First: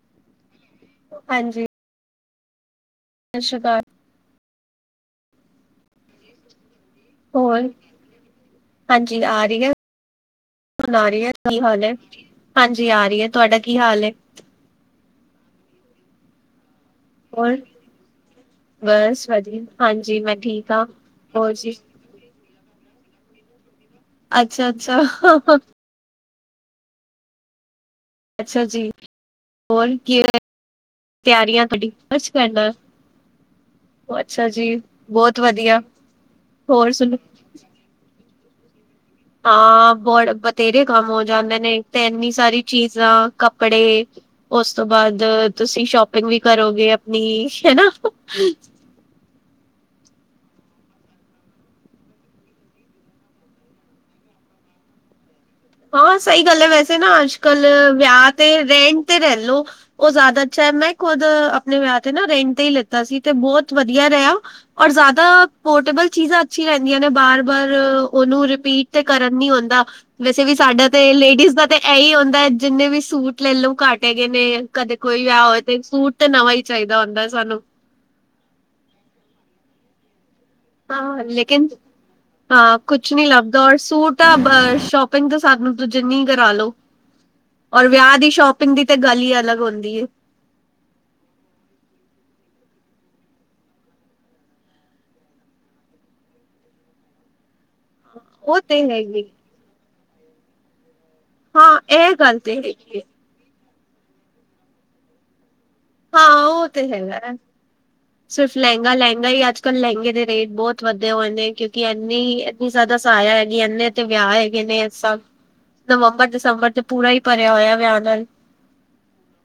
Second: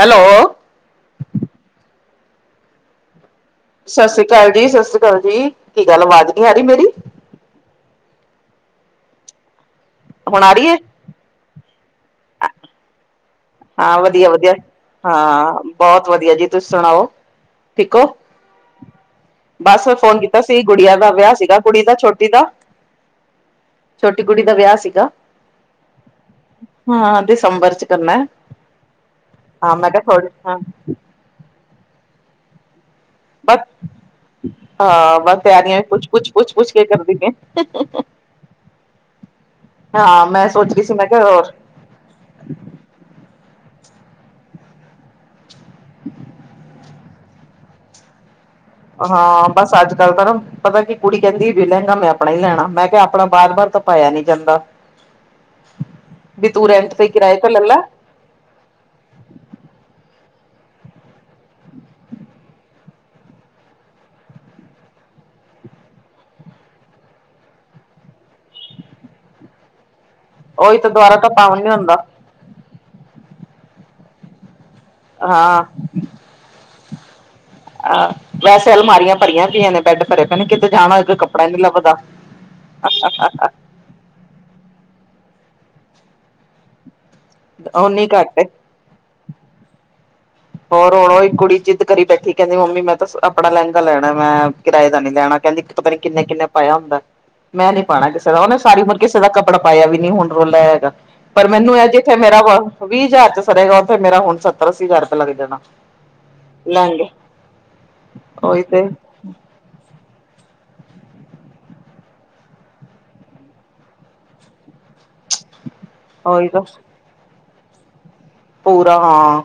Hello ਹਾਂਜੀ ਸਤਿ ਸ਼੍ਰੀ ਅਕਾਲ ਸਤਿ ਸ੍ਰੀ ਅਕਾਲ ਜੀ, ਸਤਿ ਸ਼੍ਰੀ ਅਕਾਲ ਜੀ ਕੀ ਗੱਲ ਆਵਾਜ਼ ਨੀ ਆ ਰਹੀ ਮੇਰੀ ਹੋਰ ਹਾਂਜੀ ਆ ਰਹੀ ਹੈ। ਹੁਣ ਆ ਰਹੀ ਏ ਆ ਰਹੀ ਹੈ ਕੀ ਹਾਲ ਹੈ ਹਾਂਜੀ ਆ ਰਹੀ ਹੈ ਤੁਹਾਡਾ ਕੀ ਹਾਂ ਹਾਲ ਹੈ? ਵਧੀਆ- ਵਧੀਆ ਹਾਂ ਬੋਤ ਵਧੀਆ ਜੀ ਤੁਸੀਂ ਸੁਣਾਓ ਹੋਰ ਠੀਕੋ ਬਸ ਵਧੀਆ ਬਸ ਹਾਂਜੀ ਫੋਨ ਮੈਂ ਕੀਤਾ ਸੀ ਠੀਕ ਹਾਂ। ਗੁੜੀਆ ਦਾ ਵਿਆਹ ਹੋਰ ਸੀਗਾ ਜੀ, ਕੁੜੀ ਦਾ ਛੋਟੀ ਦਾ ਛੋਟੀ ਕੁੜੀ ਦਾ ਵਿਆਹ ਅੱਛਾ-ਅੱਛਾ, ਅੱਛਾ ਸੀਗਾ ਹਾਂ ਦਸੰਬਰ ਚ ਕਰਨਾ ਅੱਛਾ ਜੀ ਹਾਂ ਮੈਂ ਹੋਰ ਕਿਹਾ ਕੀ ਥੋੜੀ ਹਾਂ ਤਿਆਰੀਆਂ ਤੁਹਾਡੀ ਖਚ ਕਰਨਾ ਬਸ ਅੱਛਾ ਜੀ, ਹਾਂ ਬਸ ਬਹੁਤ ਤਿਆਰੀਆਂ ਵਧੀਆ। ਵੀ ਪੁੱਛ, ਪੁਛ, ਪੁੱਛ, ਪੁੱਛ ਕੇ ਹੋਰ ਕਰਦੀ ਸੁਣ ਪਈ ਹਾ [inaudible] ਹਾਂ ਬੜ ਸੋਚ ਰਹੀ ਬਥੇਰੇ ਸੀ ਕੰਮ ਮੈਂ ਹੋ ਕਿਹਾ ਹੋਰ ਜਾਂਦੇ ਨੇ ਤੇ ਐਨੀ ਸਾਰੀ ਚੀਜ਼ਾਂ ਕੱਪੜੇ ਉਸ ਤੋਂ ਬਾਦ ਤੁਸੀਂ ਸ਼ੋਪਿੰਗ ਵੀ ਕਰੋਗੇ ਆਪਣੀ ਹਨਾ ਹਾਂ ਬਸ ਅੱਜ ਕੱਲ ਤਾਂ ਨਾ ਪਤਾ ਕੀ ਕੁੜੀ ਕਹਿੰਦੀ ਵੀ ਲਹਿੰਗਾ ਮੈਂ ਆਪਣਾ ਈ ਲੈਣਾ ਮੈਂ ਕਿਹਾ ਆਪਣਾ ਬਾਰ- ਬਾਰ ਤਾਂ ਪਾਇਆ ਨੀ ਜਾਂਦਾ। ਹਾਂ, ਸਹੀ ਵੀ ਗੱਲ ਤੂੰ ਹੈ ਰੈਂਟ ਵੈਸੇ ਤੇ ਨਾ, ਕਿਰਾਏ ਅੱਜ- ਤੇ ਲੈ ਕੱਲ ਲੈ ਵਿਆਹ ਤੇ ਰੈੰਟ ਤੇ ਲੈ ਲੋੋ। ਉਹ ਜ਼ਿਆਦਾ ਅੱਛਾ ਏ, ਮੈਂ ਖੁਦ ਆਪਣੇ ਵਿਆਹ ਤੇ ਨਾ ਰੈੰਟ ਤੇ ਹੀ ਲਿਤਾ ਸੀ, ਤੇ ਬੋਤ ਵਧੀਆ ਰਿਹਾ। ਔਰ ਜ਼ਿਆਦਾ ਪੋਰਟੇਬਲ ਚੀਜ਼ਾਂ ਅੱਛੀ ਰਹਿੰਦੀਆਂ ਨੇ, ਬਾਰ- ਬਾਰ ਉਹਨੂੰ ਰਿਪੀਟ ਤੇ ਕਰਨ ਨੀ ਹੁੰਦਾ, ਵੈਸੇ ਵੀ ਉਹੀ ਸਾਡਾ ਤਾਂ ਤੇ ਦੁਬਾਰਾ ਤਾਂ ਲੇਡੀਜ਼ ਪਾਵਨ ਦਾ ਨੀ ਤੇ ਇਹੀ ਹੁੰਦਾ ਜਿੰਨੇ ਵੀ ਸੂਟ ਲੈ ਲਓ, ਘੱਟ ਹੈਗੇ ਨੇ। ਕਦੇ ਕੋਈ ਵਿਆਹ ਹੋਵੇ ਹਾਂ ਤੇ, ਇਕ ਸੂਟ ਤੇ ਨਵਾਂ ਹੀ ਚਾਈਦਾ ਹੁੰਦਾ ਸਾਨੂੰ। ਅਹ, ਵੈਸੇ ਅਲਮਾਰੀਆਂ ਭਰੀਆਂ ਪਈਆਂ ਨੇ, ਬੈਡ ਭਰੇ ਪਏ ਨੇ, ਕਿ ਹਾਂ ਲੇਕਿਨ, ਹਾਂ ਕੁਛ ਨਹੀਂ ਲੱਭਦਾ ਔਰ ਸੂਟ ਤਾਂ ਬਸ, ਸ਼ੋਪਿੰਗ ਤਾਂ ਸਾਨੂੰ ਜਿੰਨੀ ਕਰਾਾਲੋ, ਔਰ ਓਨੀ ਵਿਆਹ ਦੀ ਘੱਟ ਏ। ਸ਼ੋਪਿੰਗ ਦੀ ਤੇ, ਗੱਲ ਹੀ ਅਲੱਗ ਹੁੰਦੀ ਹੈ। ਹੋਰ ਹੁਣ ਉਹੀ ਕੁੜੀ ਜਿੱਦ ਕਰੀ ਬੈਠੀ, ਕਹਿੰਦੀ ਮੰਮੀ ਮੈਂ ਤਾਂ ਆਪਣਾ ਲਹਿੰਗਾ ਲੈਣਾ ਮੈਂ ਕਿਰਾਏ ਦਾ ਨੀ ਲੈਣਾ, ਕਹਿੰਦੀ ਕਿ ਪਤਾ ਨੀ ਕਿੰਨੇ- ਕਿੰਨੇ ਪਾਇਆ ਹੁੰਦਾ। ਮੈਂ ਨੀ ਪਾਉਣਾ ਕਿਸੇ ਦਾ, ਉਹਨੇ ਉਹ ਤੇ ਸਾਰੀ ਉਮਰ ਕਿਸੇ ਹੈਗੀ ਦਾ ਕੱਪੜਾ ਪਾਇਆ ਵੀ ਨੀ, ਹੁਣ ਰੋਲਾ ਹੈਗਾ। ਪਰ ਹਾਂ ਮੈਨੂੰ ਇਹ, ਜਿੱਥੇ ਗੱਲ ਮੇਰਾ ਤੇ ਹੈਗੀ ਏ। ਵ-ਵੀਹ ਹਜ਼ਾਰ 'ਚ ਸਰੇਗਾ, ਉੱਥੇ ਮੇਰਾ ਹੁਣ ਸੱਤਰ- ਅੱਸੀ ਹਜ਼ਾਰ ਰੁਪਇਆ ਲੱਗ ਜਾਣਾ। ਹਾਂ ਉਹ ਤੇ ਲਹਿੰਗੇ ਹੈਗਾ, ਸਿਰਫ ਉਹੀ ਤੇ ਲਹਿੰਗਾ ਲਹ ਨਈ ਅੱਜ-ਕੱਲ੍ਹ ਲਹਿੰਗੇ ਦੇ ਰੇਟ ਬਹੁਤ ਵਧੇ ਹੋਏ ਨੇ, ਕਿਉਂਕਿ ਇੰਨੀ- ਇੰਨੀ ਜ਼ਿਆਦਾ ਸਹਾਇਆ ਹੈਗੀ ਇੰਨੇ ਤੇ ਵਿਆਹ ਹੈਗੇ ਨੇ, ਇਹ ਸਭ [unintelligible] ਨਵੰਬਰ, ਉਹੀ ਦਸੰਬਰ ਤਾਂ ਤੇ ਪੂਰਾ ਹੀ ਭਰਿਆ ਹੋਇਆ, ਵਿਆਹ ਨਾਲ। ਪੂਰਾ ਹਾਂ,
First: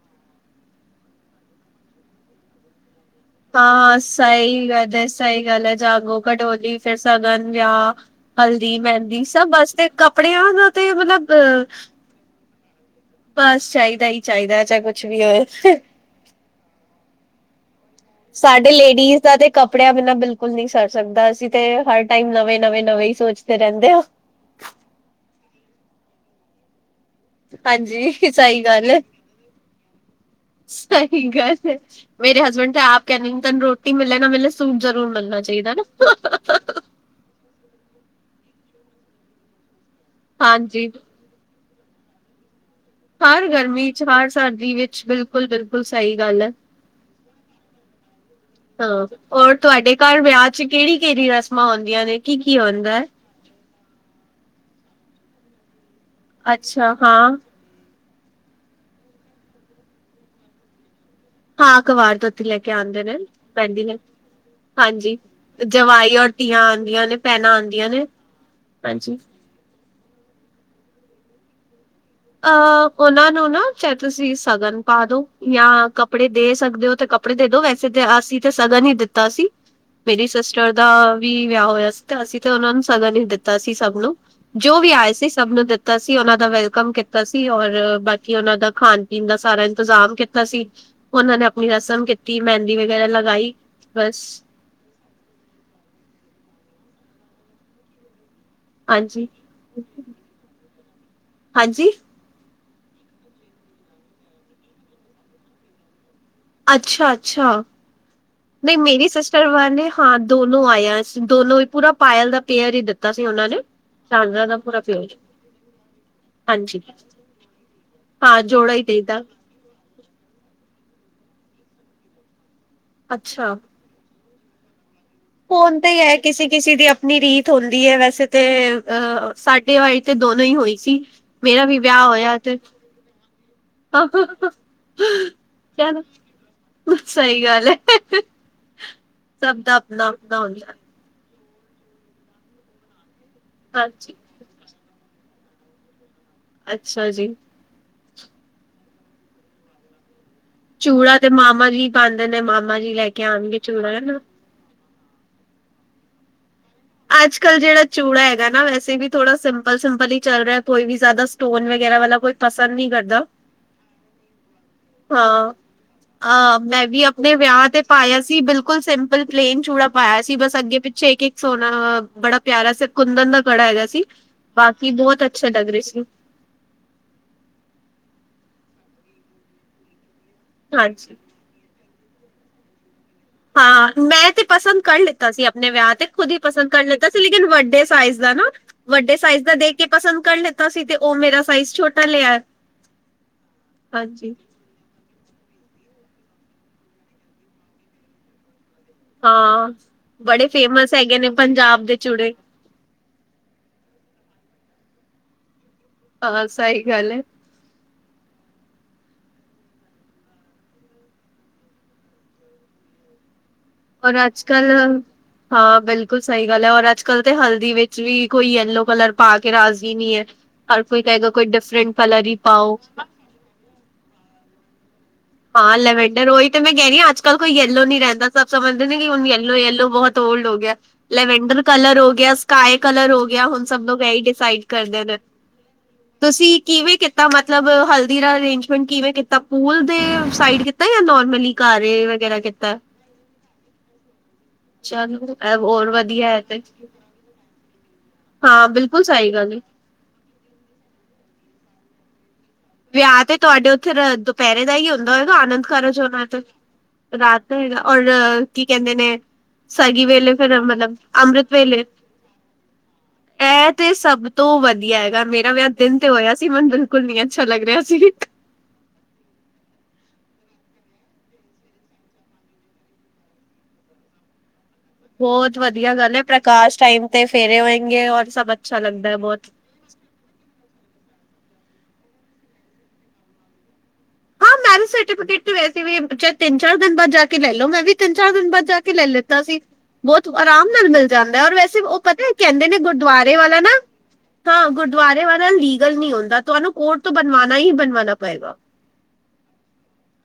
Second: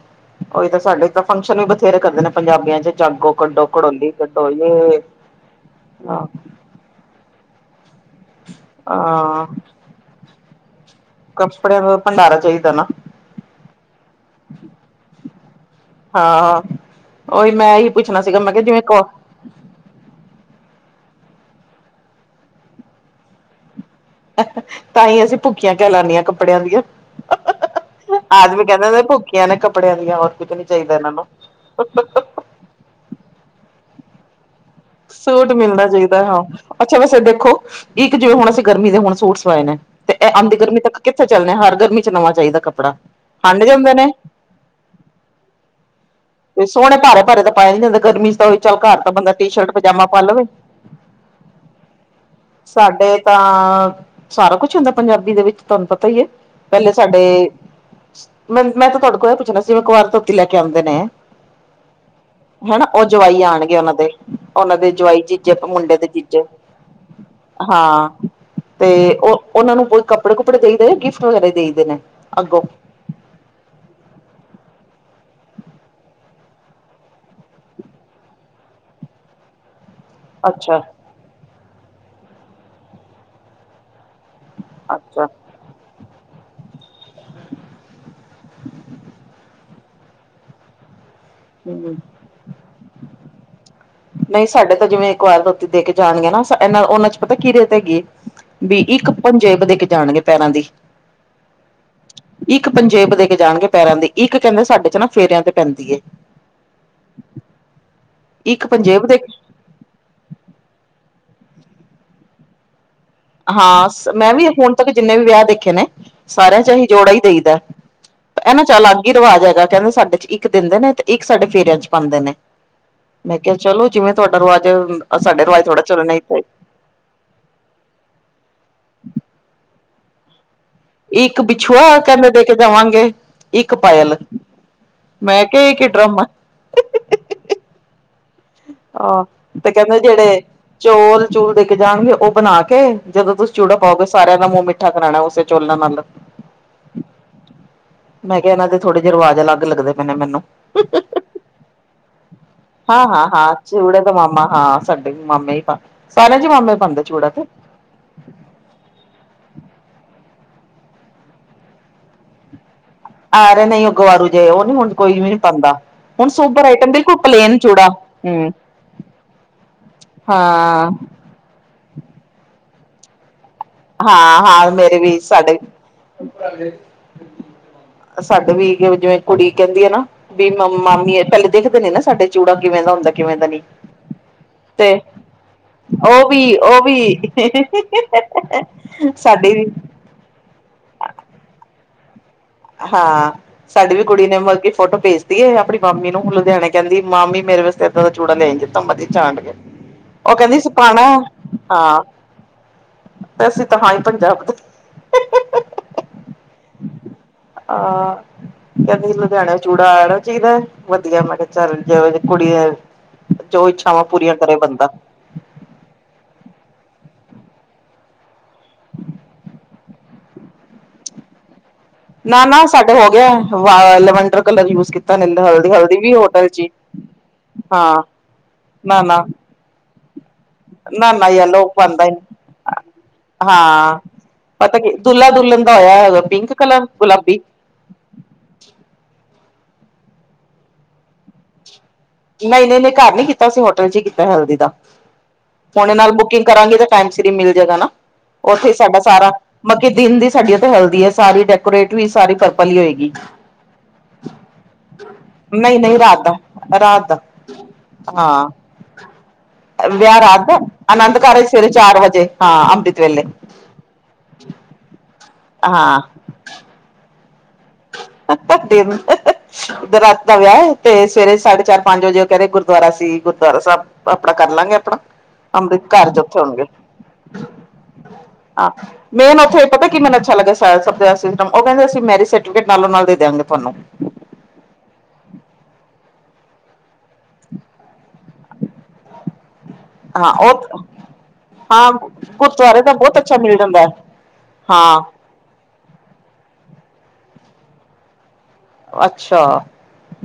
ਉਹੀ ਤਾਂ ਸਾਡੇ ਤਾਂ ਫੰਕਸ਼ਨ ਵੀ ਬਥੇਰੇ ਕਰਦੇ ਨੇ, ਪੰਜਾਬੀਆਂ 'ਚ ਜਾਗੋ ਕੱਢੋ ਹਾਂ ਘੜੋਲੀ ਕੱਢੋ ਸਹੀ ਗੱਲ ਯੇ ਹੈ, ਸਹੀ ਗੱਲ ਹੈ, ਜਾਗੋ, ਹਾਂ ਕੜੋਲੀ, ਫਿਰ ਸਗਨ, ਵਿਆਹ ਹਲਦੀ, ਮਹਿੰਦੀ ਸਭ ਵਾਸਤੇ ਕੱਪੜਿਆਂ ਦਾ ਤੇ ਮਤਲਬ ਅ ਕੱਪੜਿਆਂ ਦਾ ਤੇ, ਭੰਡਾਰਾ ਚਾਹੀਦਾ ਨਾ। ਬਸ ਚਾਹੀਦਾ ਹੀ-ਚਾਹੀਦਾ ਏ, ਚਾਹੇ ਕੁਛ ਵੀ ਹੋਵੇ। ਹਾਂ। ਉਹੀ ਮੈਂ ਇਹੀ ਪੁੱਛਣਾ ਸੀਗਾ, ਮੈਂ ਕਿਹਾ, ਸਾਡੇ ਜਿਵੇਂ ਕੋ ਲੇਡੀਜ਼ ਦਾ ਤੇ ਕੱਪੜਿਆਂ ਬਿਨਾਂ ਬਿਲਕੁਲ ਨਹੀਂ ਸਰ ਸਕਦਾ, ਅਸੀਂ ਤੇ ਹਰ ਟਾਈਮ ਨਵੇਂ- ਨਵੇਂ -ਨਵੇਂ ਹੀ ਸੋਚਦੇ ਰਹਿੰਦੇ ਹਾਂ। ਤਾਂਹੀ ਅਸੀਂ ਭੁੱਖੀਆਂ ਕਹਿ ਲਾਨੀ ਹ, ਕੱਪੜਿਆਂ ਦੀਆਂ। ਹਾਂਜੀ ਸਹੀ ਆਦਮੀ ਕਹਿੰਦੇ ਗੱਲ ਨੇ, ਹੈ ਇਹ ਤੇ ਭੁਖੀਆਂ ਨੇ ਕੱਪੜਿਆਂ ਦੀਆਂ, ਹੋਰ ਕੁਛ ਨੀ ਚਾਹੀਦਾ ਇਹਨਾਂ ਨੂੰ। ਸੱਚ, ਮੇਰੇ ਹਸਬੈਂਡ ਤੇ ਆਪ ਕਹਿੰਦੇ ਨੇ, ਤੈਨੂੰ ਰੋਟੀ ਮਿਲੇ ਨਾ ਮਿਲੇ ਸੂਟ ਜਰੂਰ, ਮਿਲਣਾ ਚਾਹੀਦਾ ਨਾ। ਅੱਛਾ ਵੈਸੇ ਦੇਖੋ, ਇੱਕ ਜੇ ਹੁਣ ਅਸੀਂ ਗਰਮੀ ਦੇ ਹੁਣ ਸੂਟ ਸਵਾਏ ਨੇ, 'ਤੇ ਇਹ ਆਉਂਦੀ ਗਰਮੀ ਹਾਂਜੀ ਤੱਕ ਕਿ ਕਿਥੇ ਚੱਲਣੇ, ਹਰ ਗਰਮੀ 'ਚ ਨਵਾ ਚਹੀਦਾ ਕੱਪੜਾ। ਹਰ ਹੰਡ ਗਰਮੀ ਜਾਂਦੇ 'ਚ, ਨੇ ਹਰ ਸਰਦੀ ਵਿੱਚ, ਬਿਲਕੁਲ ਬਿਲਕੁਲ ਸਹੀ ਗੱਲ ਹੈ। ਤੇ ਸੋਹਣੇ ਭਾਰੇ ਭਾਰੇ ਤਾਂ ਪਾਏ ਨੀ ਜਾਂਦੇ ਗਰਮੀ ਚ ਤਾਂ ਉਹੀ ਚੱਲ ਘਰ ਹਾਂ, ਤਾਂ ਬੰਦਾ ਟੀ ਹੋਰ ਸ਼ਰਟ ਤੁਹਾਡੇ ਪਜਾਮਾ ਪਾ ਘਰ ਲਵੇ ਵਿਆਹ 'ਚ ਕਿਹੜੀ- ਕਿਹੜੀ ਰਸਮਾਂ ਹਉਂਦੀਆਂ ਨੇ, ਕੀ -ਕੀ ਹੁੰਦਾ ਹੈ? ਸਾਡੇ ਤਾਂ, ਸਾਰਾ ਕੁਛ ਹੁੰਦਾ ਪੰਜਾਬੀ ਦੇ ਵਿੱਚ, ਤੁਹਾਨੂੰ ਪਤਾ ਹੀ ਹੈ, ਪਹਿਲੇ ਅੱਛਾ ਸਾਡੇ ਹਾਂ ਮੈਂ-ਮੈਂ ਤਾਂ ਤੁਹਾਡੇ ਕੋਲ ਇਹ ਪੁੱਛਣਾ ਸੀ, ਜਿਵੇਂ ਕੁਵਾਰ- ਧੋਤੀ ਲੈ ਕੇ ਆਉਂਦੇ ਨੇ ਹਾਂ ਕਵਾਰ ਧੋਤੀ ਲੈ ਕੇ ਹਨਾ, ਉਹ ਆਉਂਦੇ ਨੇ ਜਵਾਈ ਆਉਣਗੇ ਪੈਂਦੀ ਉਹਨਾਂ ਨੇ ਦੇ। ਉਹਨਾਂ ਦੇ ਹਾਂਜੀ ਜਵਾਈ- ਜਿਜੇ, ਮੁੰਡੇ ਦੇ ਜਵਾਈ ਔਰ ਜੀਜੇ, ਧੀਆਂ ਆਉਂਦੀਆਂ ਨੇ ਭੈਣਾਂ ਆਉਂਦੀਆਂ ਨੇ ਹਾਂ ਤੇ ਹਾਂਜੀ ਉਹ ਉਹਨਾਂ ਨੂੰ ਕੱਪੜੇ-ਕੁੱਪੜੇ ਦੇਈ ਦੇ ਨੇ, ਗਿਫਟ ਵਗੈਰਾ ਦੇਈ ਦੇ ਨੇ? ਅੱਗੋਂ ਅਹ, ਉਹਨਾਂ ਨੂੰ ਨਾ ਚਾਹੇ ਤੁਸੀਂ ਸਗਨ ਪਾ ਦੋ, ਜਾਂ ਕੱਪੜੇ ਦੇ ਸਕਦੇ ਹੋ ਤੇ ਕੱ ਕੱਪੜੇ ਦੇ ਦੋ, ਵੈਸੇ ਤਾਂ ਅਸੀਂ ਤੇ ਸਗਨ ਹੀ ਦਿੱਤਾ ਸੀ। ਮੇਰੀ ਸਿਸਟਰ ਅੱਛਾ ਦਾ ਵੀ ਵਿਆਹ ਹੋਇਆ ਸੀ, ਤੇ ਅਸੀਂ ਤੇ ਉਹਨਾਂ ਨੂੰ ਸਗਨ ਹੀ ਦਿੱਤਾ ਸੀ ਸਭ ਨੂੰ। ਜੋ ਵੀ ਆਏ ਅੱਛਾ ਸੀ, ਸਭ ਨੂੰ ਦਿੱਤਾ ਸੀ, ਉਹਨਾਂ ਦਾ ਵੈਲਕਮ ਕੀਤਾ ਸੀ, ਔਰ ਬਾਕੀ ਉਹਨਾਂ ਦਾ ਖਾਣ- ਪੀਣ ਦਾ ਸਾਰਾ ਇੰਤਜ਼ਾਮ ਕੀਤਾ ਸੀ। ਉਹਨਾਂ ਨੇ ਆਪਣੀ ਹਮ ਰਸਮ ਕੀਤੀ, ਮਹਿੰਦੀ ਵਗੈਰਾ ਲਗਾਈ। ਬਸ ਨਹੀਂ ਸਾਡੇ ਤਾਂ ਜਿਵੇਂ, ਕਵਾਰ-ਧੋਤੀ ਦੇ ਕੇ ਜਾਣਗੀਆਂ ਨਾ, ਇਹਨਾ -ਉਹਨਾ 'ਚ ਪਤਾ ਕਿ ਰਿਤ ਹੈਗੀ ਬੀ ਇੱਕ, ਹਾਂਜੀ ਪੰਜੇਬ ਦੇ ਕੇ ਜਾਣਗੇ ਪੈਰਾਂ ਦੀ। ਹਾਂਜੀ? ਇੱਕ ਪੰਜੇਬ ਦੇ ਕੇ ਜਾਣਗੇ ਪੈਰਾਂ ਦੀ, ਇੱਕ ਕਹਿੰਦੇ ਸਾਡੇ 'ਚ ਨਾ ਫੇਰਿਆਂ ਤੇ ਪੈਂਦੀ ਏ। ਅੱਛਾ ਅੱਛਾ, ਇੱਕ ਨਹੀਂ ਪੰਜੇਬ ਮੇਰੀ ਦੇ ਸਿਸਟਰ ਬ ਨੇ ਹਾਂ ਦੋਨੋ ਆਇਆ ਸੀ, ਦੋਨੋ ਵੀ ਪੂਰਾ ਪਾਇਲ ਦਾ ਪੇਅਰ ਹੀ ਦਿੱਤਾ ਸੀ ਉਹਨਾਂ ਨੇ। ਹਾਂਂ ਸ, ਮੈਂ ਚਾਂਦਰਾ ਵੀ ਦਾ ਹੁਣ ਪੂਰਾ ਤੱਕ ਪੇਅਰ ਜਿੰਨੇ ਵੀ ਵਿਆਹ ਦੇਖੇ ਨੇ ਸਾਰਿਆਂ ਚ ਹਾਂਜੀ ਅਹੀ ਜੋੜਾ ਹੀ ਦੇਈਦਾ। ਹਾਂ ਇਹਨਾਂ ਚ ਜੋੜਾ ਅਲੱਗ ਹੀ ਦੇਈਦਾ ਰਿਵਾਜ ਹੈਗਾ ਕਹਿੰਦੇ ਸਾਡੇ ਚ ਇ ਇੱਕ ਦਿੰਦੇ ਨੇ ਤੇ ਇੱਕ ਸਾਡੇ ਫੇਰਿਆਂ ਚ ਪਾਉਂਦੇ ਨੇ ਮੈਂ ਅੱਛਾ। ਕਿਹਾ ਚਲੋ ਜਿਵੇਂ ਤੁਹਾਡਾ ਰਵਾਜ ਅਸਾਡੇ ਰਿਵਾਜ ਥੋੜਾ ਚੱਲਣੇ ਇੱਥੇ ਨੀ ਰੀਤ ਹੁੰਦੀ ਏ ਵੈਸੇ ਤੇ ਅਹ ਸਾਡੇ ਵਾਰੀ ਤੇ ਦੋਨੋ ਹੀ ਹੋਈ। ਸੀ, ਮੇਰਾ ਵੀ ਵਿਆਹ ਹੋਇਆ ਤੇ ਪਾਂਗੇ ਇੱਕ ਪਾਇਲ, ਮੈਂ ਕਿਹਾ ਏ ਕਿ ਚਲੋ ਡਰਮ ਸਹੀ ਗੱਲ ਹੈ। ਆਹ, ਸਭ ਤੇ ਦਾ ਕਹਿੰਦੇ ਆਪਣਾ ਆਪਣਾ ਜਿਹੜੇ ਹੁੰਦਾ ਚੋਲ ਚੂਲ ਦੇ ਕੇ ਜਾਣਗੇ ਉਹ ਬਣਾ ਕੇ ਜਦੋ ਤੁਸੀਂ ਚੂੜਾ ਪਾਓਗੇ ਹਾਂਜੀ। ਸਾਰਿਆਂ ਦਾ ਮੂੰਹ ਮਿੱ ਠਾ ਕਰ ਲੈਣਾ ਉਸੇ ਚਲਾਂ ਨਾਲ, ਅੱਛਾ ਜੀ। ਮੈਂ ਕਿਹਾ, ਇਹਨਾਂ ਦੇ ਥੋੜੇ ਜੇ ਰਵਾਜ਼ ਅਲੱਗ ਲਗਦੇ ਪਏ ਨੇ ਮੈਨੂੰ। ਚੂੜਾ ਤੇ ਮਾਮਾ ਜੀ ਪਾਂਦੇ ਨੇ ਮਾਮਾ ਜੀ ਹਾਂ ਲੈ ਕੇ ਹਾਂ ਹਾਂ ਆਣਗੇ ਚੂੜੇ ਤਾ ਮਾਮਾ ਹਾਂ ਸਾਡੇ ਮਾਮੇ ਹੀ ਪਾਂਦੇ ਸਾਰਿਆਂ ਚ ਮਾਮੇ ਪਾਂਦੇ। ਅੱਜ ਕੱਲ ਜਿਹੜ ਚੂੜਾ ਹੈਗਾ ਨਾ ਵੈਸੇ ਵੀ ਥੋੜਾ ਸਿੰਪਲ, ਸਿੰਪਲ ਹੀ ਚੱਲ ਰਿਹਾ ਕੋਈ ਵੀ ਜ਼ਿਆਦਾ ਸਟੋਨ ਵਗੈਰਾ ਵਾਲਾ ਕੋਈ ਪਸੰਦ ਨਹੀ ਕਰਦਾ। ਆ ਰਹੇ ਨਹੀਂ ੳਹ ਗਵਾਰੂ ਜੇ ਉਹ ਨੀ ਹੁਣ ਕੋਈ ਵੀ ਨੀ ਪਾਂਦਾ। ਅਹ ਮੈਂ ਵੀ ਆਪਣੇ ਵਿਆਹ ਤੇ ਪਾਇਆ ਸੀ ਹੂੰ ਬਿਲਕੁਲ ਸਿੰਪਲ ਪਲੇਨ ਚੂੜਾ ਪਾਇਆ ਸੀ ਬਸ ਅੱਗੇ ਹਾਂ ਪਿੱਛੇ ਇੱਕ, ਇਕ ਸੋਹਣਾ, ਬੜਾ ਪਿਆਰਾ ਸ ਕੁੰਦਨ ਦਾ ਕੜਾ ਹੈਗਾ ਸੀ। ਹਾਂ-ਹਾਂ ਬਾਕੀ ਮੇਰੇ ਵੀ ਬਹੁਤ ਅੱਛੇ ਸਾਡੇ ਲੱਗ ਰਹੇ ਸੀ ਸਾਡੇ ਵੀ ਜਿਵੇਂ, ਜਿਵੇ ਕੁੜੀ ਕਹਿੰਦੀ ਆ ਨਾ ਵੀ ਮ ਹਾਂਜੀ। ਮਾਮੀ ਆ ਪਹਿਲੇ ਦੇਖਦੇ ਨੇ ਨਾ ਸਾਡੇ ਚੂੜਾ ਕਿਵੇਂ ਦਾ ਹੁੰਦੈ। ਹਾਂ, ਮੈਂ ਤੇ ਪਸੰਦ ਕਰ ਲਿੱਤਾ ਸੀ ਆਪਣੇ ਵਿਆਹ ਤੇ ਉਹ ਖੁਦ ਹੀ ਵੀ ਪਸੰਦ ਉਹ ਕਰ ਲਿਤਾ ਸੀ ਵੀ ਲੇਕਿਨ ਵੱਡੇ ਸਾਈਜ਼ ਦਾ ਹੈਨਾ, ਵੱਡੇ ਸਾਈਜ਼ ਸਾਡੀ ਦਾ ਵੀ ਦੇਖ ਕੇ ਪਸੰਦ ਕਰ ਲਤਾ ਸੀ ਤੇ ਉਹ ਮੇਰਾ ਸਾਈਜ਼ ਛੋਟਾ ਲਿਆ। ਹਾਂ, ਸਾਡੀ ਵੀ ਕੁੜੀ ਹਾਂਜੀ। ਨੇ ਮਤਲਬ ਕੀ ਫੋਟੋ ਭੇਜ ਦੀ ਏ, ਆਪਣੀ ਮਾਮੀ ਨੂੰ ਲੁਧਿਆਣੇ ਕਹਿੰਦੀ ਮਾਮੀ ਮੇਰੇ ਵਸਤੇ ਏਦਾਂ ਦਾ ਚੂੜਾ ਲਿਆਈ। ਮਧੀ ਚਾਂਡ ਕੇ ਹਾਂ ਉਹ ਬੜੇ ਕਹਿੰਦੀ ਸੀ ਫੇਮਸ ਪਾਣੈ, ਹੈਗੇ ਨੇ ਪੰਜਾਬ ਦੇ ਹਾਂ। ਚੂੜੇ ਤੇ ਅਸੀ ਤਾਂ ਹਾਂ ਈ ਪੰਜਾਬ ਤੋਂ। ਹਾਂ, ਸਹੀ ਗੱਲ ਏ। ਹਾਂ। ਕਹਿੰਦੀ ਲੁਧਿਆਣੋ ਚੂੜਾ ਆਣਾ ਚਾਹੀਦਾ ਵਧੀਆ ਮੈਂ ਕਿਹਾ ਚੱਲ ਜੋ ਵੀ ਕੁੜੀ ਜੋ ਇੱਛਾਵਾਂ ਔਰ ਪੂਰੀਆਂ ਅੱਜ ਕਰੇ ਬੰਦਾ ਕੱਲ੍ਹ ਹਾਂ, ਬਿਲਕੁਲ ਸਹੀ ਗੱਲ ਏ ਔਰ ਅੱਜ ਕੱਲ ਤੇ ਹਲਦੀ ਵਿੱਚ ਵੀ ਕੋਈ ਯੈਲੋ ਕਲਰ ਪਾ ਕੇ ਰਾਜ਼ੀ ਨਹੀ ਐ। ਹਰ ਕੋਈ ਕਹੇਗਾ ਕੋਈ ਡਿਫਰੈਂਟ ਨਾ, ਨਾ ਪਾਓ ਸਾਡੇ ਹੋ ਗਿਐ ਵ ਲੈਵਂਡਰ ਕਲਰ ਯੂਜ ਕਿ ਹਾਂ ਲਵੈਂਡਰ, ਉਹੀ ਤੇ ਮੈਂ ਕਹਿ ਰਹੀ ਆ ਅੱਜ ਕੱਲ ਕੋਈ ਯੈਲੋ ਨੀ ਹਾਂ ਰਹਿੰਦਾ ਸਭ ਸਮਝਦੇ ਨਾ ਕਿ ਨਾ ਹੁਣ ਯੈ ਯੈਲੋ, ਯੈਲੋ ਬਹੁਤ ਓਲਡ ਹੋ ਗਿਆ। ਨਾ ਨਾ ਲਵੈਡਰ ਯੈਲੋ ਕਲਰ ਪਾਂਦਾ ਹੋ ਹੀ ਨੀ। ਗਿਆ, ਸਕਾਈ ਕਲਰ ਹੋ ਗਿਆ ਹੁਣ ਸਭ ਹਾਂ ਲੋਗ ਇਹ ਹੀ ਡਿਸਾਈਡ ਪਤਾ ਕੀ ਕਰਦੇ। ਦੁਲਲਾ ਦੁਲਹਨ ਦਾ ਹੋਇਆ ਪਿੰਕ ਤੁਸੀਂ ਕਲਰ ਕਿਵੇਂ ਕੀਤਾ ਗੁਲਾਬੀ ਮਤਲਬ ਹਲ ਹਲਦੀ ਦਾ ਅਰੇਂਜਮੈਂਟ ਕਿਵੇਂ ਕੀਤਾ ਪੂਲ ਦੇ ਸਾਈਡ ਕੀਤਾ ਜਾਂ ਨੋਰਮਲੀ ਘਰ ਏ। ਵਗੈਰਾ ਨਹੀ, ਕੀਤਾ? ਨਹੀਂ, ਨੀ ਘਰ ਨੀ ਕੀਤਾ ਅਸੀਂ ਹੋਟਲ ਚ ਹੀ ਕੀਤਾ ਹਲਦੀ ਦਾ, ਚਲੋ ਐ ਹੋਰ ਹੁਣੇ ਨਾਲ ਵਧੀਆ ਹੈ ਬੁਕਿੰਗ ਕਰਾਂਗੇ ਤੇ ਟੈਮ ਸਿਰ ਹੀ ਮਿਲ ਜੇ ਗਾ ਨਾ ਹਾਂ ਉੱਥੇ ਸਾਡਾ ਬਿਲਕੁਲ ਸਾਰਾ ਸਹੀ ਗੱਲ ਏ। ਮਤ ਕਿ ਦਿਨ ਦੀ ਸਾਡੀ ਓਥੇ ਹੈਲਦੀ ਹੈ ਸਾਰੀ ਡੈਕੋਰੇਟ ਵੀ ਸਾਰੀ ਹੀ ਹੋਏਗੀ ਵਿਆਹ ਤੇ ਤੁਹਾਡੇ ਉੱਥੇ ਦੁਪਹਿਰੇ ਦਾ ਹੀ ਹੁੰਦਾ ਹੈਏਗਾ ਆਨੰਦ ਨਹੀਂ ਨਹੀਂ ਕਾਰਜ ਹੋਣਾ ਰਾਤ ਏ ਤੇ। ਦਾ ਦਾ ਰਾਤ ਨੂੰ ਹੈ, ਔਰ ਹਾਂ ਕੀ ਕਹਿੰਦੇ ਨੇ? ਸਗੀ ਵਿਆਹ ਵੇਲੇ ਰਾਤ ਦਾ, ਫਿਰ ਮਤਲਬ ਆਨੰਦ ਕਾਰਜ ਅੰਮ੍ਰਿਤ ਸਵੇਰੇ ਚਾਰ ਵਜੇ ਹਾਂ ਅੰਮ੍ਰਿਤ ਵੇਲੇ। ਏ ਤੇ ਸਭ ਤੋਂ ਵਧੀਆ ਹੈਗਾ, ਮੇਰਾ ਵਿਆਹ ਦਿਨ ਹਾਂ ਤੇ ਹੋਇਆ ਸੀ ਮੈਨੂੰ ਬਿਲਕੁਲ ਨੀ ਅੱਛਾ ਲੱਗ ਰਿਹਾ ਸੀ। ਘੱਟੇ ਨੂੰ [unintelligible] ਤੇ ਰਾਤ ਦਾ ਵਿਆਹ ਤੇ ਸਵੇਰੇ ਸਾਢੇ ਚਾਰ- ਪੰਜ ਵਜੇ ਉਹ ਕਹਿ ਰਹੇ ਗੁਰਦੁਆਰਾ ਸੀ ਗੁਰਦੁਆਰਾ ਸਾਹਿਬ ਆਪਣਾ ਕਰ ਲਾਂਗੇ। ਆਪਣਾ ਬਹੁਤ ਅੰਮ੍ਰਿਤ ਵਧੀਆ ਗੱਲ ਕਾਰਜ ਹੈ ਉੱਥੇ ਹੋਣਗੇ ਪ੍ਰਕਾਸ਼ ਟਾਈਮ ਤੇ ਫੇਰੇ ਹੋਏਗੇ, ਔਰ ਸਭ ਹਾਂ ਅੱਛਾ ਲੱਗਦਾ ਮੇਨ ਬਹੁਤ ਉੱਥੇ ਪਤਾ ਕੀ ਮੈਨੂੰ ਅੱਛਾ ਸਬ ਤੋ ਜਿਆਦਾ ਸਿਸਟਮ ਓ ਕਹਿੰਦੇ, ਅਸੀਂ ਮੈਰਿਜ ਸਰਟੀਫਿਕੇਟ ਨਾਲੋਂ-ਨਾਲ ਦੇ ਦਿਆਂਗੇ ਤੁਹਾਨੂੰ। ਹਾਂ ਮੈਰਿਜ ਸਰਟੀਕੇਟ ਵੈਸ ਵੀ ਤਿੰਨ-ਚਾਰ ਦਿਨ ਬਾਦ ਜਾਕੇ ਕੇ ਲੈ ਲਓ ਮੈਂ ਵੀ ਤਿੰਨ ਚਾਰ ਦਿਨ ਬਾਦ ਜਾ ਕੇ ਲੈ ਲਿੱਤਾ ਸੀ। ਬਹੁਤ ਹਾਂ ਆਰਾਮ ਉਹ ਨਾਲ ਮਿਲ ਜਾਂਦਾ ਔਰ ਵੈਸੇ ਹਾਂ ਉਹ ਪਤਾ ਕਹਿੰਦੇ ਨੇ ਗੁਰਦੁਆਰੇ ਦਾ ਬਹੁਤ ਗੁਰਦੁਆਰੇ ਅੱਛਾ ਮਿਲ ਵਾਲਾ ਨਾ ਜਾਂਦਾ ਹਾਂ, ਗੁਰਦੁਆਰੇ ਵਾਲਾ ਲੀਗਲ ਨਹੀਂ ਹੁੰਦਾ ਤੁਹਾਨੂੰ ਕੋਰਟ ਤੋਂ ਬਣਵਾਣਾ ਹੀ ਬਣਵਾਨਣਾ ਪਏਗਾ। ਅੱਛਾ।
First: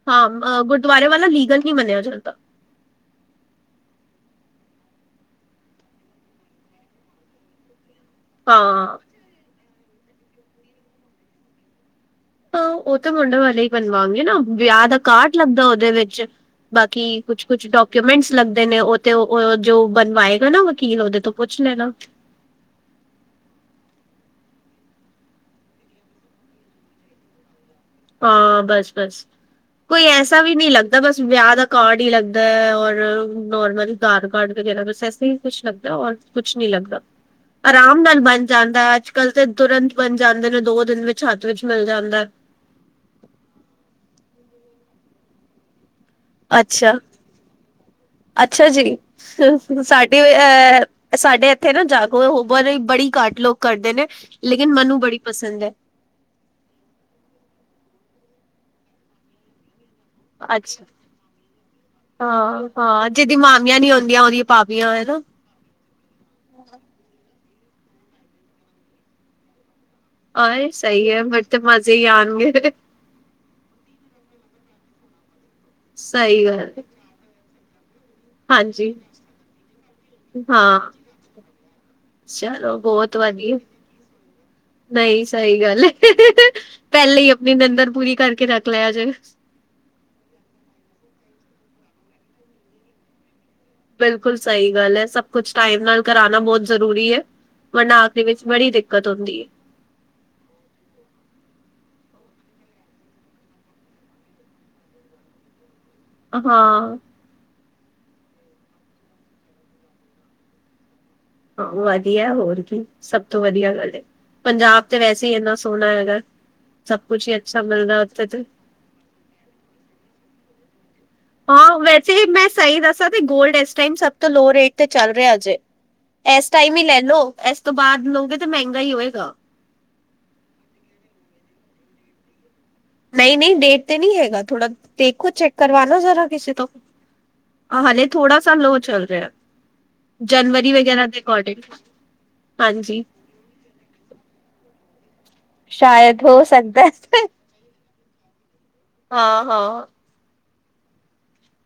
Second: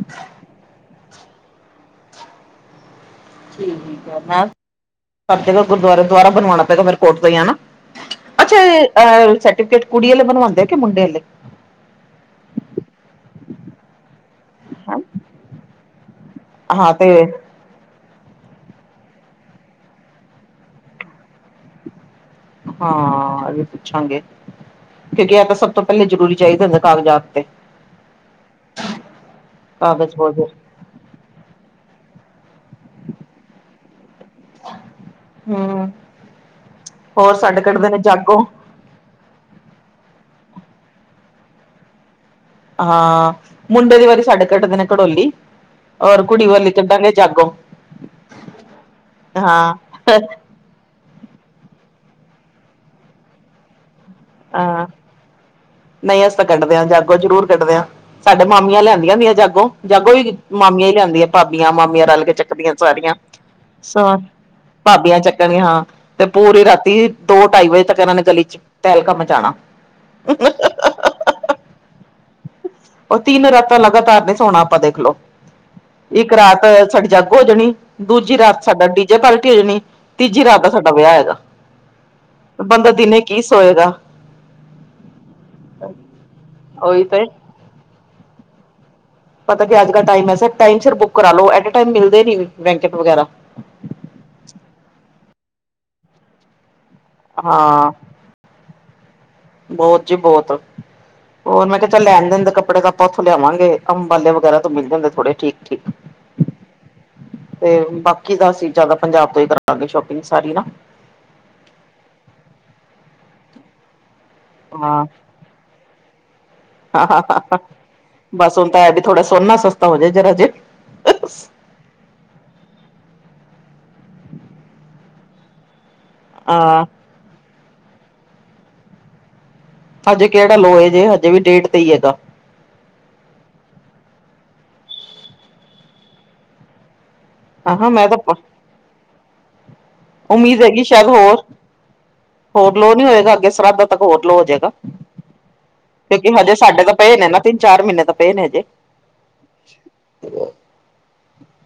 ਹਾਂ, ਅ ਗੁਰਦੁਆਰੇ ਵਾਲਾ ਲੀਗਲ ਨਹੀਂ ਮੰਨਿਆ ਜਾਂਦਾ। ਠੀਕ ਹੈ, ਮੈ ਗੁਰੂਦਵਾਰੇ ਵਾਲਾ ਦੁਬਾਰਾ ਬਣਵਾਉਣਾ ਪੈਗਾ ਫਿਰ ਕੋਟ ਤੋਂ ਹੀ ਹੈਨਾ। ਅੱਛਾ, ਹਾਂ ਅਹ ਸਰਟੀਫਿਕੇਟ ਕੁੜੀ ਵਾਲੇ ਬਣਵਾਉਂਦੇ ਆ ਕਿ ਮੁੰਡੇ ਵਲੇ ਹਾਂ, ਉਹ ਤਾਂ ਮੁੰਡੇ ਵਾਲੇ ਹੀ ਬਣਵਾਾਂਗੇ ਨਾ ਵਿਆਹ ਦਾ ਕਾਢ ਲੱਗਦਾ ਉਹਦੇ ਵਿੱਚ। ਹਾਂ ਤੇ ਬਾਕੀ ਕੁਛ ਕੁਛ ਡਾਕੂਮੈਂਟਸ ਲੱਗਦੇ ਨੇ ਉਹ ਤੇ ਜੋ ਬਣਵਾਏਗਾ ਨਾ ਵਕੀਲ ਉਹਦੇ ਤੋਂ ਪੁੱਛ ਲੈਣਾ। ਹਾਂ, ਇਹ ਵੀ ਪੁੱਛਾਂਗੇ। ਕਿਉਂਕਿ ਇਹ ਤਾਂ ਸਭ ਤੋਂ ਪਹਿਲੇ ਜ਼ਰੂ ਚਾਹੀਦੇ ਹੁੰਦੇ ਕਾਗਜਾਤ ਤੇ। ਹਾਂ, ਬਸ-ਬਸ ਕੋਈ ਕਾਗਜ਼ ਐਸਾ ਪੋਜੇ ਵੀ ਨਹੀਂ ਲੱਗ ਬਸ ਵਿਆਹ ਦਾ ਕਾਰਡ ਹੀ ਲੱਗਦਾ ਔਰ ਨੋਰਮਲ ਆਧਾਰ ਕਾਰਡ ਵਗੈਰਾ ਬਸ ਇਸ ਇਹੀ ਕੁੱਛ ਹਮ ਲੱਗਦਾ ਔਰ ਕੁਛ ਨੀ ਲੱਗਦਾ, ਹੋਰ ਸਾਡੇ ਕੱਢਦੇ ਨੇ ਆਰਾਮ ਨਾਲ ਜਾਗੋ ਬਣ ਜਾਂਦਾ ਅੱਜ ਕੱਲ ਤੇ ਤੁਰੰਤ ਬਣ ਜਾਂਦੇ ਨੇ ਦੋ ਦਿਨ ਵਿੱਚ ਹੱਥ ਵਿੱਚ ਮਿਲ ਜਾਂਦਾ। ਹਾਂ, ਮੁੰਡੇ ਦੀ ਵਾਰੀ ਸਾਡੇ ਕੱਢਦੇ ਨੇ ਘਟੋਲੀ ਔਰ ਕੁੜੀ ਵਾਲੇ ਅੱਛਾ ਕੱਢਾਂਗੇ ਜਾਗੋ ਅੱਛਾ ਜੀ, ਹਾਂ ਸਾਡੀ ਅ ਸਾਡੇ ਇੱਥੇ ਨਾ ਜਾਗੋ ਬੜੀ ਘਟ ਲੋਕ ਕਰਦੇ ਨੇ ਲੇਕਿਨ ਹਾਂ ਮੈਨੂੰ ਬੜੀ ਪਸੰਦ ਹੈ। ਨਹੀਂ, ਅਸੀ ਤਾਂ ਕੱਢਦੇ ਹਾਂ ਜਾਗੋ ਜ਼ਰੂਰ ਕੱਢਦੇ ਹਾਂ, ਸਾਡੇ ਮਾਮੀਆਂ ਲਿਆਂਦੀਆਂ ਹੁੰਦੀਆਂ ਜਾਗੋ। ਜਾਗੋ ਈ ਅੱਛਾ ਮਾਮੀਆਂ ਹੀ ਲਿਆਂਦੀਆਂ ਭਾਬੀਆਂ, ਮਾਮੀਆਂ ਰਲ ਕੇ ਹਾਂ ਚੱਕਦੀਆਂ ਹਾਂ ਸਾਰੀਆਂ ਜਿਹਦੀ ਮਾਮੀਆਂ ਨਹੀਂ ਸ ਹੁੰਦੀਆਂ ਉਹਦੀ ਭਾਬੀਆਂ ਹੈਨਾ ਕਹਿਣੀ ਹਾਂ, ਤੇ ਪੂਰੀ ਰਾਤੀ ਦੋ ਢਾਈ ਵਜੇ ਤੱਕ ਇਹਨਾਂ ਨੇ ਗਲੀ ਚ ਤਹਿਲਕਾ ਮਚਾਉਣਾ। ਆਏ ਸਹੀ ਹੈ ਫੇਰ ਤੇ ਮਜ਼ੇ ਹੀ ਆਉਣਗੇ ਉਹ ਤਿੰਨ ਰਾਤਾਂ ਲਗਾਤਾਰ ਨਹੀਂ ਸੋਣਾ ਆਪਾਂ ਦੇਖਲੋ, ਇੱਕ ਸਹੀ ਰਾਤ ਗੱਲ ਹੈ। ਸਾਡੀ ਜੱਗ ਹੋ ਜਾਣੀ। ਦੂਜੀ ਰਾਤ ਸਾਡਾ ਹਾਂਜੀ ਡੀਜੇ ਪਾਲਟੀ ਹੋ ਜਾਣੀ ਤੀਜੀ ਰਾਤ ਦਾ ਹਾਂ ਸਾਡਾ ਵਿਆਹ ਹੈਗਾ। ਚਲੋ ਬੰਦਾ ਬਹੁਤ ਦਿਨੇ ਕੀ ਵਧੀਆ। ਸੋਏਗਾ ਨਹੀਂ, ਸਹੀ ਗੱਲ ਏ ਉਹੀ ਪਹਿਲੇ ਤੇ ਹੀ ਆਪ ਨਿ ਨਿਰੰਦਰ ਪੂਰੀ ਕਰਕੇ ਰੱਖ ਲਿਆ ਜੇ। ਪਤਾ ਕਿ ਅੱਜ-ਕੱਲ ਟਾਈਮ ਏਸਾ ਟਮਿਮ ਸਿਰ ਬੁੱਕ ਕਰਾ ਲੋ, ਐਟ ਏ ਟਾਈਮ ਮਿਲਦੇ ਨੀ ਵੈਂਕਟ ਵਗੈਰਾ। ਬਿਲਕੁਲ ਸਹੀ ਗੱਲ ਹੈ ਸਭ ਕੁਛ ਟਾਈਮ ਨਾਲ ਕਰਾਉਣਾ ਬਹੁਤ ਜ਼ਰੂਰੀ ਹੈ ਹਾਂ ਵਰਨਾ ਵਿੱਚ ਬੜੀ ਦਿੱਕਤ ਹੁੰਦੀ ਹੈ। ਬਹੁਤ ਜੀ ਬਹੁਤ। ਹੋਰ ਮੈਂ ਕਿਹਾ ਚਾ ਲੈਣ-ਦੇਂਦੇ ਕੱਪੜੇ ਆਪਾਂ ਉੱਥੋਂ ਲਿਆਵਾਂਗੇ, ਅੰਬਾਲੇ ਵਗੈਰਾ ਤੋਂ ਮਿਲ ਜਾਂਦੇ ਥੋੜੇ ਠੀਕ-ਠੀਕ। ਹਾਂ। ਤੇ, ਬਾਕੀ ਦਾ ਅਸੀਂ ਜਿਆਦਾ ਪੰਜਾਬ ਤੋਂ ਹੀ ਕਰਵਾਂਗੇ। ਸ਼ੋਪਿੰਗ ਸਾਰੀ ਨਾ ਵਧੀਆ, ਹੋਰ ਕੀ ਸਭ ਤੋਂ ਵਧੀਆ ਗੱਲ। ਪੰਜਾਬ ਤੇ ਹਾਂ ਵੈਸੇ ਹੀ ਇਨਾ ਸੋਹਣਾ ਹੈਗਾ। ਸਭ ਕੁਛ ਹੀ ਅੱਛਾ ਮਿਲਦਾ ਉੱਥੇ ਤੇ ਬਸ ਹੁਣ ਵੀ ਥੋੜਾ ਸੋਨਾ ਸਸਤਾ ਹੋ ਜਾਵੇ। ਜ ਜੇ ਹਾਂ, ਵੈਸੇ ਮੈਂ ਸਹੀ ਦੱਸਾਂ ਤੇ ਗੋਲਡ ਤੇ ਸਭ ਤੋਂ ਲੋ ਰੇਟ ਤੇ ਚੱਲ ਰਿਹਾ। ਇਸ ਟਾਈਮ ਹੀ ਹਾਂ ਲੈ ਲਓ। ਇਸ ਤੋਂ ਬਾਅਦ ਲਓਗੇ ਤਾਂ ਮਹਿੰਗਾ ਹੀ ਹੋਏਗਾ। ਹਜੇ, ਕਿਹੜਾ ਲੋ ਏ ਜੇ ਹਜੇ ਵੀ ਡੇਢ ਤੇ ਹੀ ਹੈਗਾ। ਨਹੀਂ-ਨਹੀਂ ਡੇਢ ਤੇ ਨਹੀਂ ਹੈਗਾ। ਥੋੜਾ ਦੇਖੋ ਚੈੱਕ ਕਰਵਾਨੋ ਜ਼ਰਾ ਕਿਸੇ ਤੋਂ। ਹਾਂ ਹਾਂ ਹਾਲੇ, ਮੈਂ ਤਾਂ ਥੋੜਾ ਸ ਲੋਅ ਚੱਲ ਰਿਹਾ। ਉਮੀਦ ਹੈਗੀ, ਸ਼ਾਇਦ ਹੋਰ -ਹੋਰ ਲੋਅ ਨਹੀਂ ਹੋਏਗਾ, ਅੱਗੇ ਸ਼ਰਾਧਾ ਤੱਕ ਹੋਰ ਲੋਅ ਹੋ ਜਾਏਗਾ। ਸ਼ਾਇਦ ਕਿਉਂਕਿ, ਹੋ ਹਜੇ ਸਕਦਾ ਸਾਡੇ ਤਾਂ ਪਏ ਹੈ। ਨੇ ਨਾ ਤਿੰਨ -ਚਾਰ ਮਹੀਨੇ ਤਾਂ ਪਏ ਨੇ ਹਜੇ। ਹਾਂ -ਹਾਂ। ਹੋ।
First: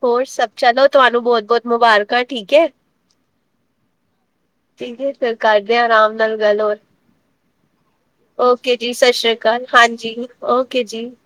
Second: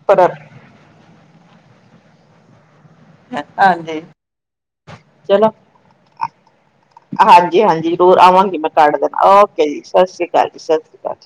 ਹੋਰ, ਸਭ ਚਲੋ ਤੁਹਾਨੂੰ ਬਹੁਤ- ਬਹੁਤ ਮੁਬਾਰਕਾਂ ਠੀਕ ਹੈ। ਹਾਂਜੀ। ਠੀਕ ਹੈ। ਫਿਰ ਚਲੋ ਕਰਦੇ ਆ, ਆਰਾਮ ਨਾਲ ਗੱਲ ਹੋਰ। ਹਾਂਜੀ ਹਾਂਜੀ ਜ਼ਰੂਰ ਆਵਾਂਗੀ ਮੈਂ ਓਕੇ, ਜੀ ਕਾਰਡ ਸਤ ਸ੍ਰੀ ਦੇਣਾ ਅਕਾਲ, ਓਕੇ ਜੀ ਸਤਿ ਹਾਂਜੀ ਸ਼੍ਰੀ ਅਕਾਲ ਸਤਿ ਓਕੇ ਸ਼੍ਰੀ ਜੀ। ਅਕਾਲ